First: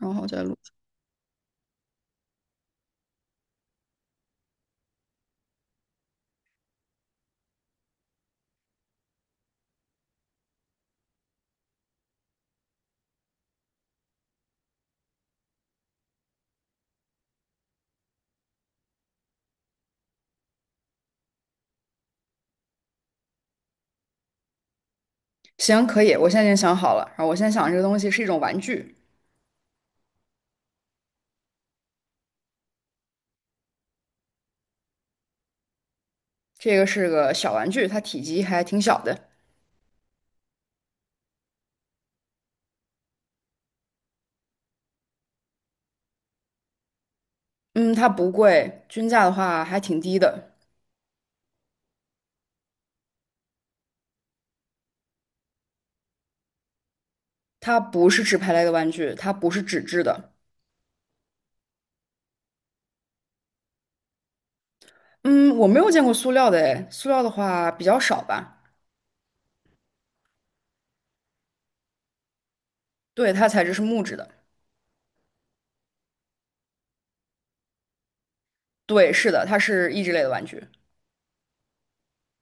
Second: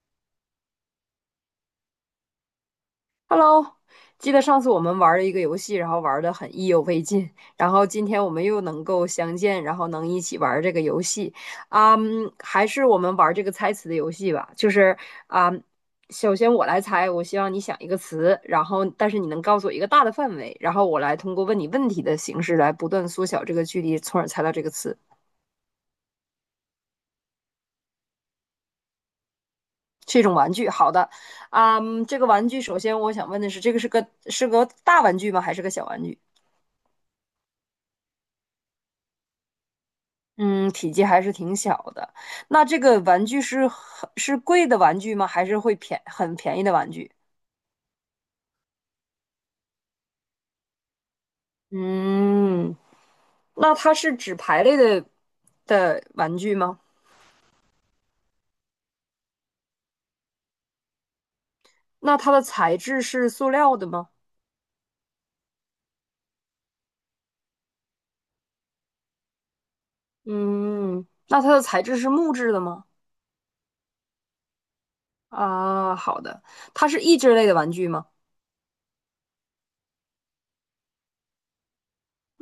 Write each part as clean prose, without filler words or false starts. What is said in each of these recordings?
然后再录。Hello，记得上次我们玩了一个游戏，然后玩的很意犹未尽，然后今天我们又能够相见，然后能一起玩这个游戏。还是我们玩这个猜词的游戏吧。就是啊、首先我来猜，我希望你想一个词，然后但是你能告诉我一个大的范围，然后我来通过问你问题的形式来不断缩小这个距离，从而猜到这个词。行，可以，我现在已经想好了。然后我现在想这个东西是一种玩具，是一种玩具，好的。啊、这个玩具首先我想问的是，这个是个大玩具吗？还是个小玩具？这个是个小玩具，它体积还挺小的。嗯，体积还是挺小的。那这个玩具是很是贵的玩具吗？还是会便很便宜的玩具？嗯，它不贵，均价的话还挺低的。嗯，那它是纸牌类的玩具吗？它不是纸牌类的玩具，它不是纸质的。那它的材质是塑料的吗？嗯，我没有见过塑料的诶，塑料的话比较少吧。嗯，那它的材质是木质的吗？对，它材质是木质的。啊，好的，它是益智类的玩具吗？对，是的，它是益智类的玩具。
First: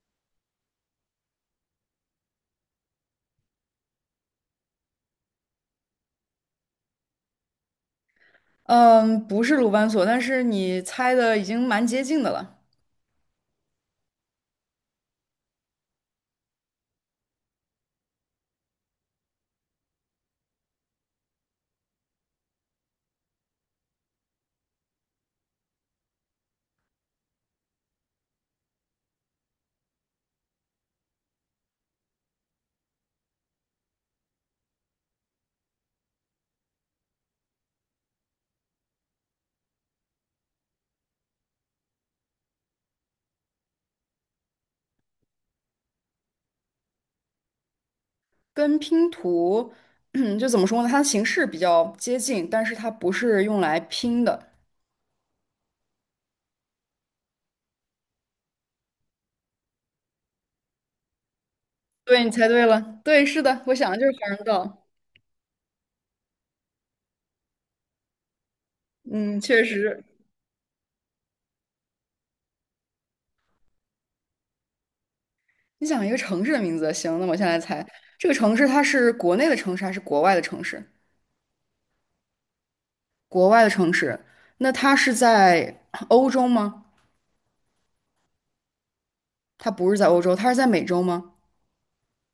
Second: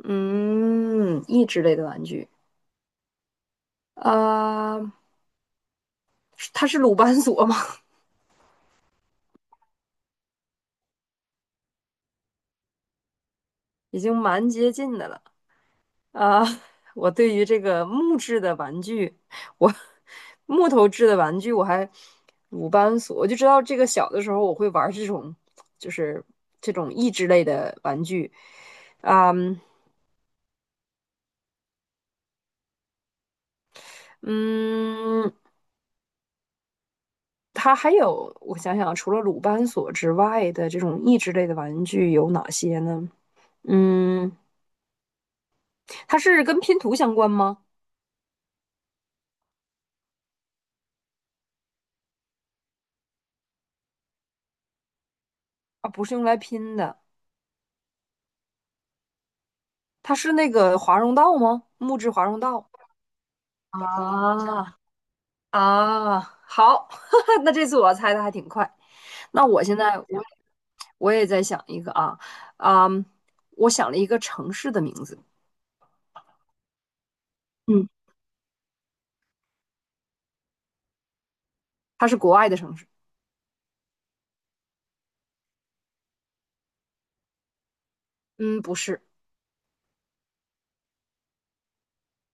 嗯，益智类的玩具。啊，它是鲁班锁吗？嗯，不是鲁班锁，但是你猜的已经蛮接近的了。已经蛮接近的了。啊，我对于这个木质的玩具，我木头制的玩具我还鲁班锁，我就知道这个小的时候我会玩这种，就是这种益智类的玩具。啊，嗯，它还有我想想啊，除了鲁班锁之外的这种益智类的玩具有哪些呢？嗯，它是跟拼图相关吗？跟拼图，就怎么说呢？它的形式比较接近，但是它不是用来拼的。啊，不是用来拼的，它是那个华容道吗？木质对，华你容猜对道。了，对，是的，我想的就是华容啊，道。啊，好，那这次我猜的还挺快。嗯，那我确现在实。我也在想一个啊。啊，我想了一个城市的名字。你想一个城市的名字，行，那我现在猜嗯，这个城市，它是国内的城市还是国外的城市？它是国外的城市。国外的城市，那它是在 欧洲吗？嗯，不是。它不是在欧洲，它是在美洲吗？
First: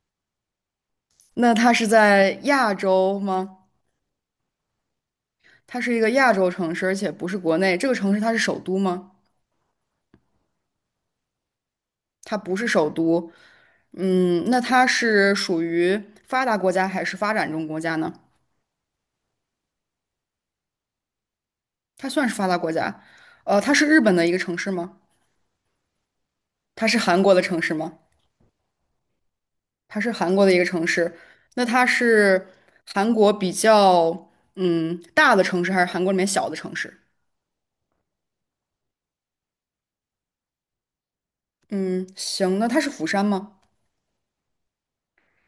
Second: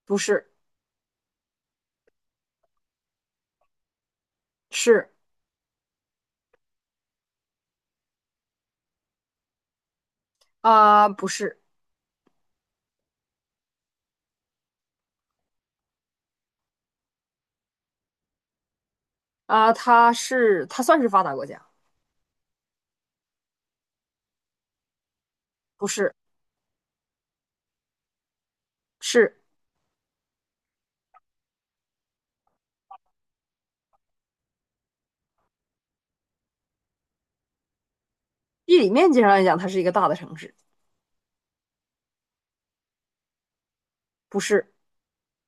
不是。那它是在亚洲吗？是它是一个亚洲城市，而且不是国内。这个城市它是首都吗？啊。不是它不是首都。那它是属于发达国家还是发展中国家呢？啊。它算是发达国家。它算是发达国家。它是日本的一个城市吗？不是。它是韩国的城市吗？是。它是韩国的一个城市。那它是韩国比较大的城市，还是韩国里面小的城市？地理面积上来讲，它是一个大的城市。嗯，行，那它是釜山吗？不是。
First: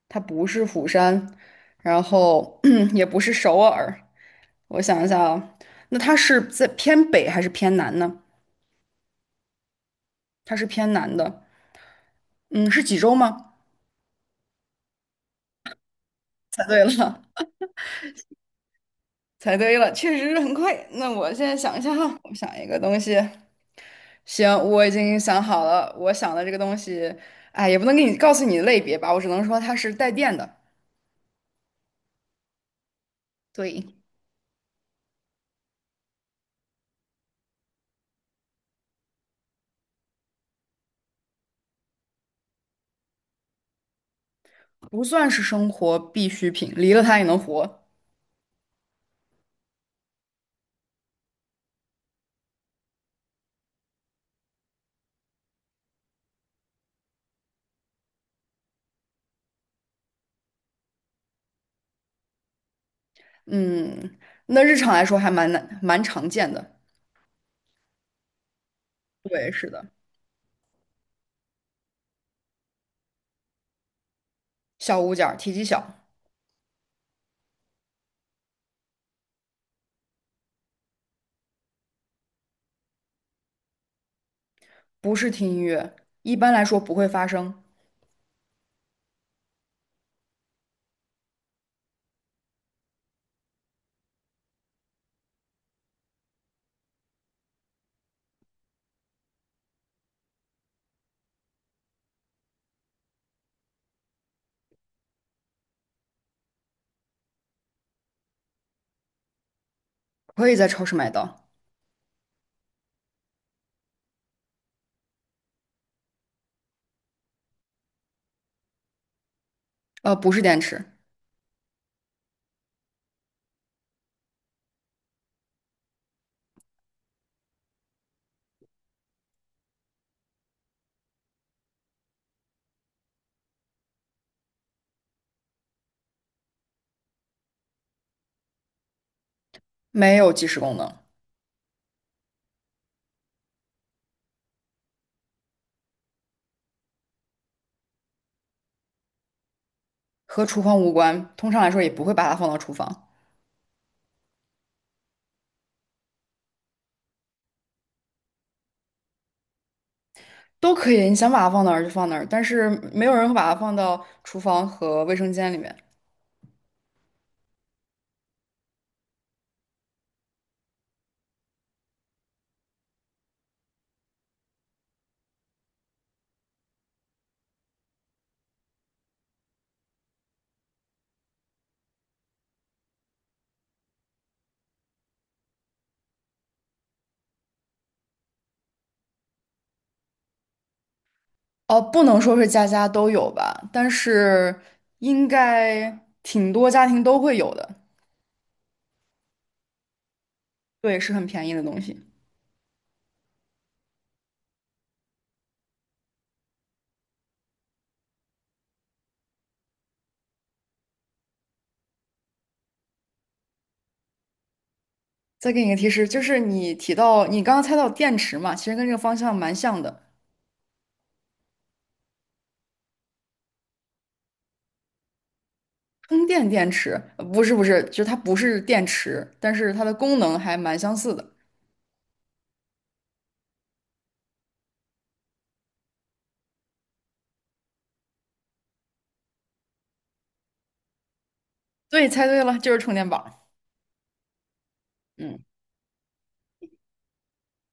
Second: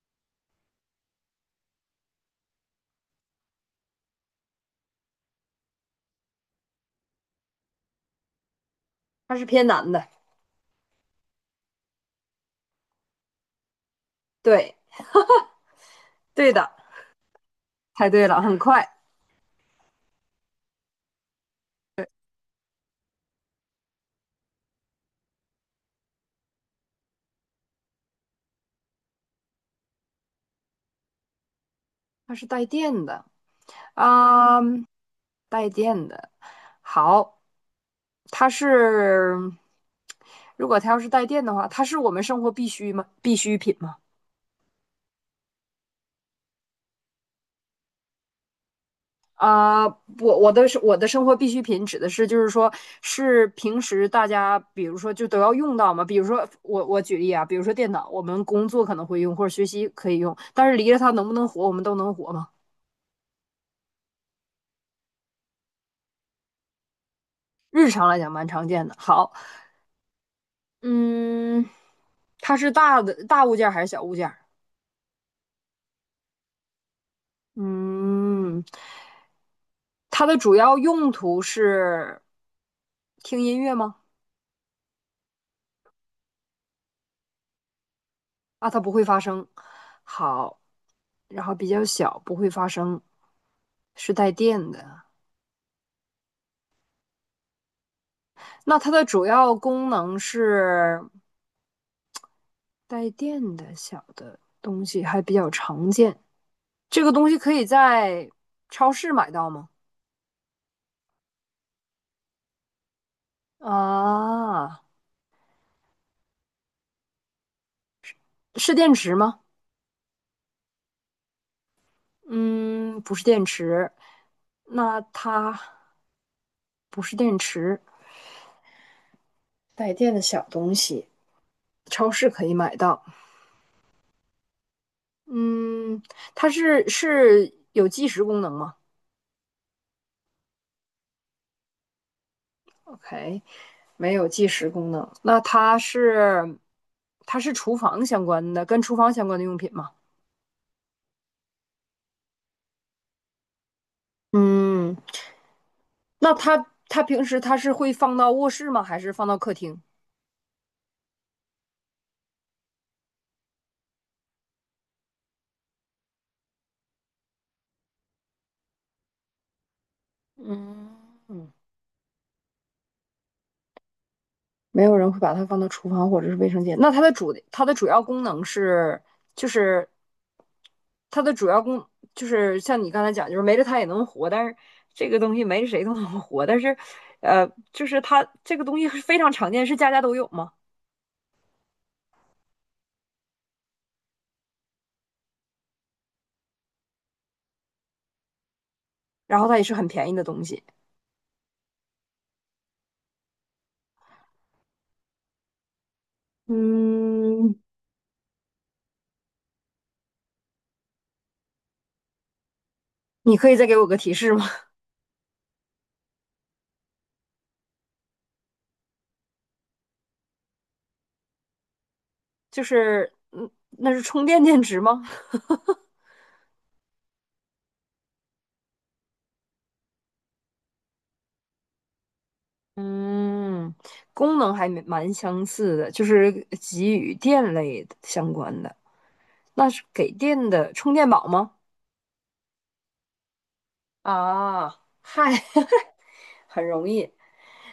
它不是釜山，然后 也不是首尔。我想一下啊，那它是在偏北还是偏南呢？它是偏南的。它是偏南的。嗯，是济州吗？对。对猜的。对了。猜对了，很快。猜对了，确实是很快。那我现在想一下哈，我想一个东西。行，我已经想好了，我想的这个东西，哎，也不能告诉你的类别吧，我只能说它是带电的，它是带电的。对，啊，带电的。好。它是，如果它要是带电的话，它是我们生活必须吗？必需品吗？不算是生活必需品，离了它也能活。啊，我的是我的生活必需品指的是就是说是平时大家比如说就都要用到嘛，比如说我举例啊，比如说电脑，我们工作可能会用或者学习可以用，但是离了它能不能活，我们都能活吗？嗯，那日常来说还蛮难，蛮常见的。日常来讲蛮常见的。好。对，是的，嗯，它是大物件还是小物件？小物件儿，体积小，嗯，它的主要用途是听音乐吗？不是听音乐，一般来说不会发声，啊，它不会发声。好。然后比较小，不会发声，是带电的。那它的主要功能是带电的小的东西，还比较常见。这个东西可以在超市买到吗？可以在超市买到。啊，是电池吗？不是电池，嗯，不是电池。那它不是电池。带电的小东西，超市可以买到。嗯，它是有计时功能吗没有计时功能。？OK,没有计时功能。那它是厨房相关的，跟厨房相关的用品吗？和厨房无关，通常来说也不会把它放到厨房，嗯，那它平时它是会放到卧室吗？还是放到客厅？都可以，你想把它放哪儿就放哪儿，但是没有人会把它放到厨房和卫生间里面。嗯。嗯。没有人会把它放到厨房或者是卫生间。那它的主要功能是，就是它的主要功就是像你刚才讲，就是没了它也能活，但是这个东西没着谁都能活。但是，就是它这个东西是非常常见，是家家都有嘛。哦，不能说是家家都有吧，但是应该挺多家庭都会有的。然后它也是很便宜的东西。对，是很便宜的东西。嗯，你可以再给我个提示吗？再给你一个提示，就是你提到你刚刚猜到电池嘛，其实跟这个方向蛮像的。就是那是充电电池吗？充电电池，不是，就是它不是电池，但是它的功能还蛮相似的。嗯，功能还蛮相似的，就是给予电类的相关的。那是给电的充电宝吗？对，猜对了，就是充电宝。啊，嗨。嗯，很容易。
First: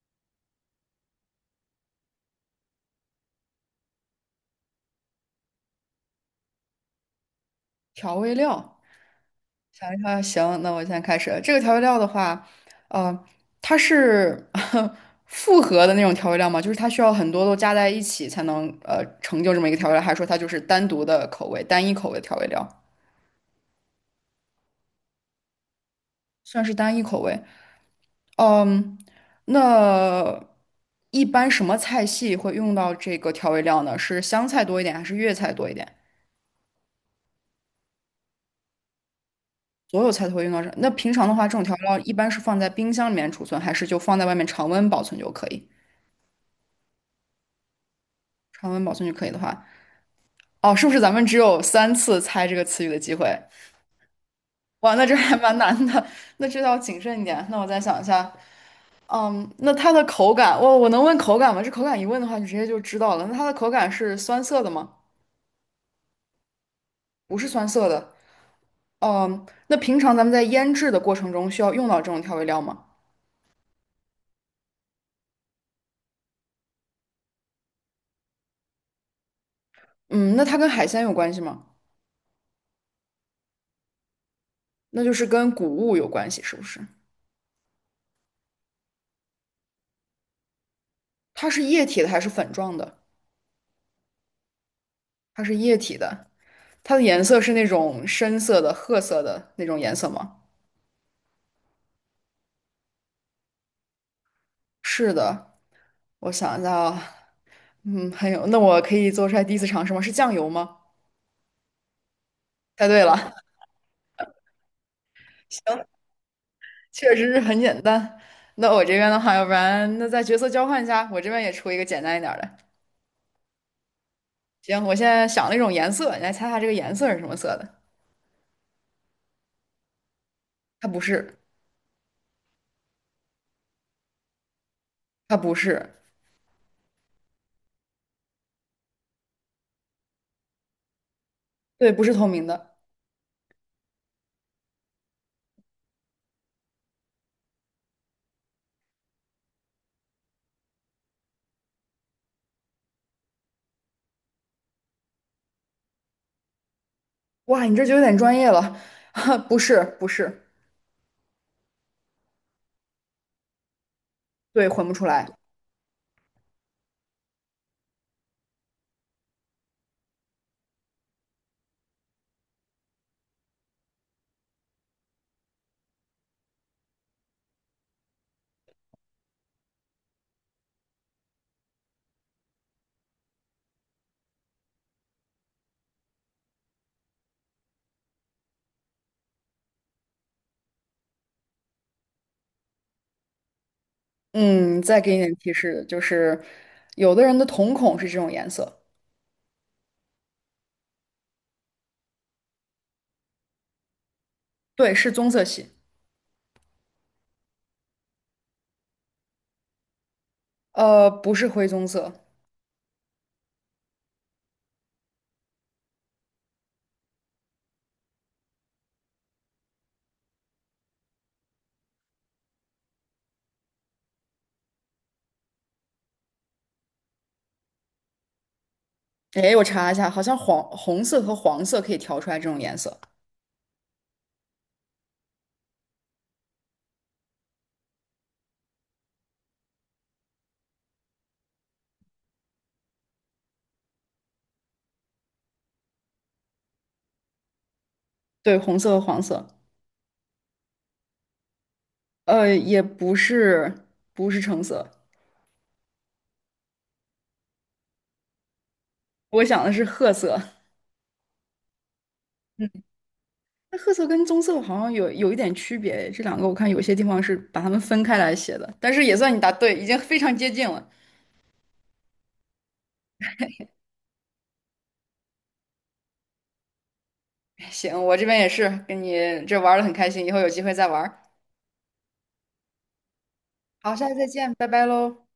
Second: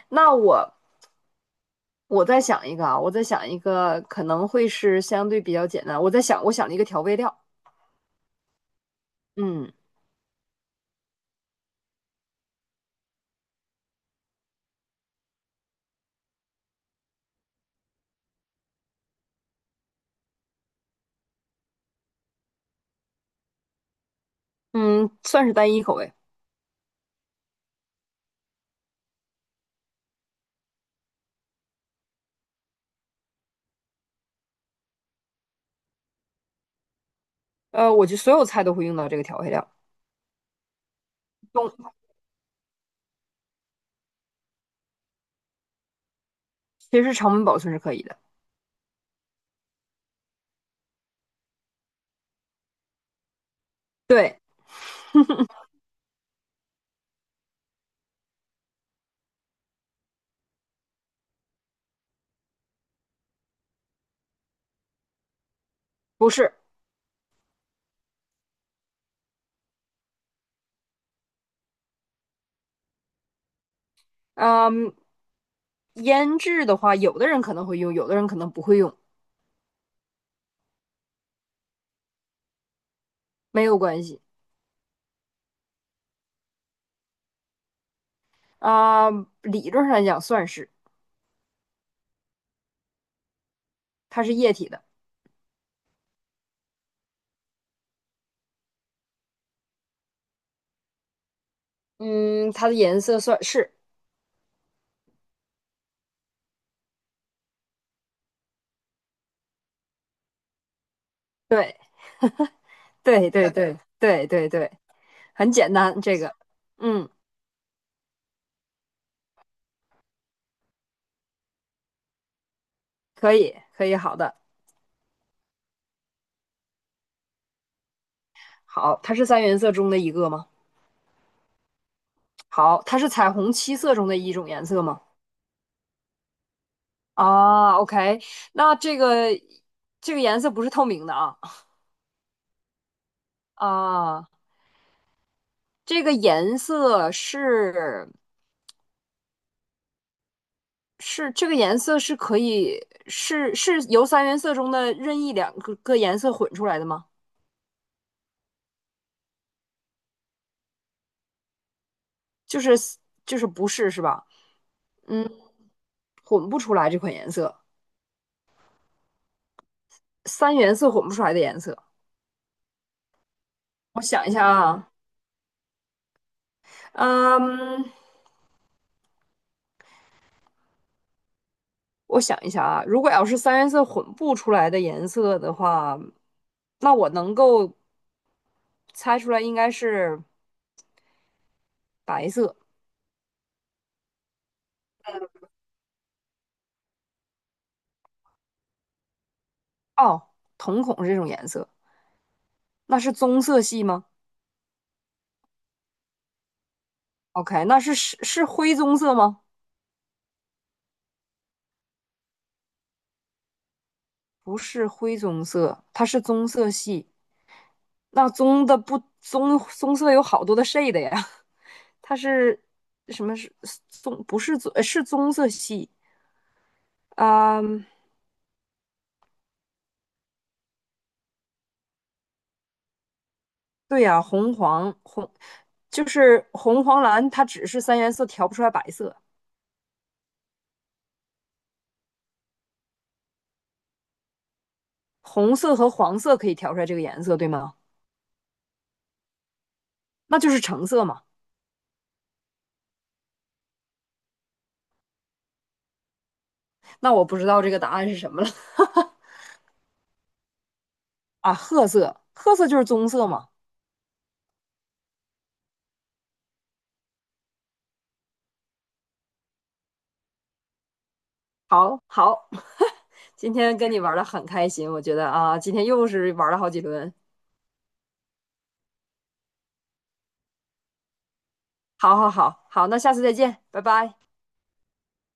那我再想一个啊，我再想一个，可能会是相对比较简单。我在想，我想了一个调味料。调味料。嗯。想一下，行，那我现在开始。这个调味料的话，呃，它是 复合的那种调味料吗？就是它需要很多都加在一起才能成就这么一个调味料，还是说它就是单独的口味、单一口味的调味料？嗯，算是单一口味。算是单一口味。嗯，那一般什么菜系会用到这个调味料呢？是湘菜多一点，还是粤菜多一点？我觉得所有菜都会用到这个调味料。所有菜都会用到这。那平常的话，这种调味用料一般是放在冰箱里面储存，还是就放在外面常温保存就可以？其实常温保存是可以的。常温保存就可以的话。哦，是不是咱们只有三次猜这个词语的机会？对。哇，那这还蛮难的，那这要谨慎一点。那我再想一下，那它的口感，我能问口感吗？这口感一问的话，你直接就知道了。那它的口感是酸涩的吗？不是。不是酸涩的。那平常咱们在腌制的过程中需要用到这种调味料吗？嗯，腌制的话，有的人可能会用，有的人可能不会用。嗯，那它跟海鲜有关系吗？没有关系。那就是跟谷物有关系，是不是？理论上来讲，算是。它是液体的还是粉状的？它是液体的。它是液体的，它的颜色是那种深色的、褐色的那种颜色吗？嗯，它的颜色算是。是的。我想一下啊，还有，那我可以做出来第一次尝试吗？是酱油吗？对，猜对对，了，对，对，对，对，对，很简行，单，这个。嗯，确实是很简单。那我这边的话，要不然那再角色交换一下，我这边也出一个简单一点儿的。可以，可以，好的。行，我现在想了一种颜色，你来猜猜这个颜色是什么色的？好，它是三原色中的一个吗？它不是，好，它是彩虹七色中的一种颜色吗？它不是，啊，OK。那这个颜色不是透明的啊。对，不是透明的。啊，这个颜色是，是这个颜色是可以是是由三原色中的任意两个颜色混出来的吗？哇，你这就有点专业了，不是，不是，就是，不是，是吧？对，混不出来。嗯，混不出来这款颜色，三原色混不出来的颜色。我想一下啊。嗯，我想一下啊，如果要是三原色混不出来的颜色的话，那我能够猜出来应该是白色。嗯，再给你点提示，就是有的人的瞳孔是这种颜色，哦，瞳孔是这种颜色，那是棕色系吗对，是棕色系，？OK,那是灰棕色吗？不是灰棕色。不是灰棕色，它是棕色系。那棕的不棕棕色有好多的 shade 呀，它是什么是棕？不是棕，是棕色系。啊、哎，我查一下，好像黄红色和黄色可以调出来这种颜色。对呀。红黄红就是红黄蓝，它只是三原色调不出来白色，红色和黄色可以调出来这个颜色，对吗？对，红色和黄色，那就是橙色嘛。也不是橙色，那我不知道这个答案是什么了。 我想的是褐色。啊，褐色，褐色就嗯，是棕色嘛。那褐色跟棕色好像有一点区别，这两个我看有些地方是把它们分开来写的，但是也算你答对，已经非常接近了。好好。今天跟你玩的很开心，我觉得啊，今天又是玩了好几轮。哎行，我这边也是跟你这玩的很开心，以后有机会再玩儿好好好好，那下次再见，拜好，下次拜。再见，拜拜喽。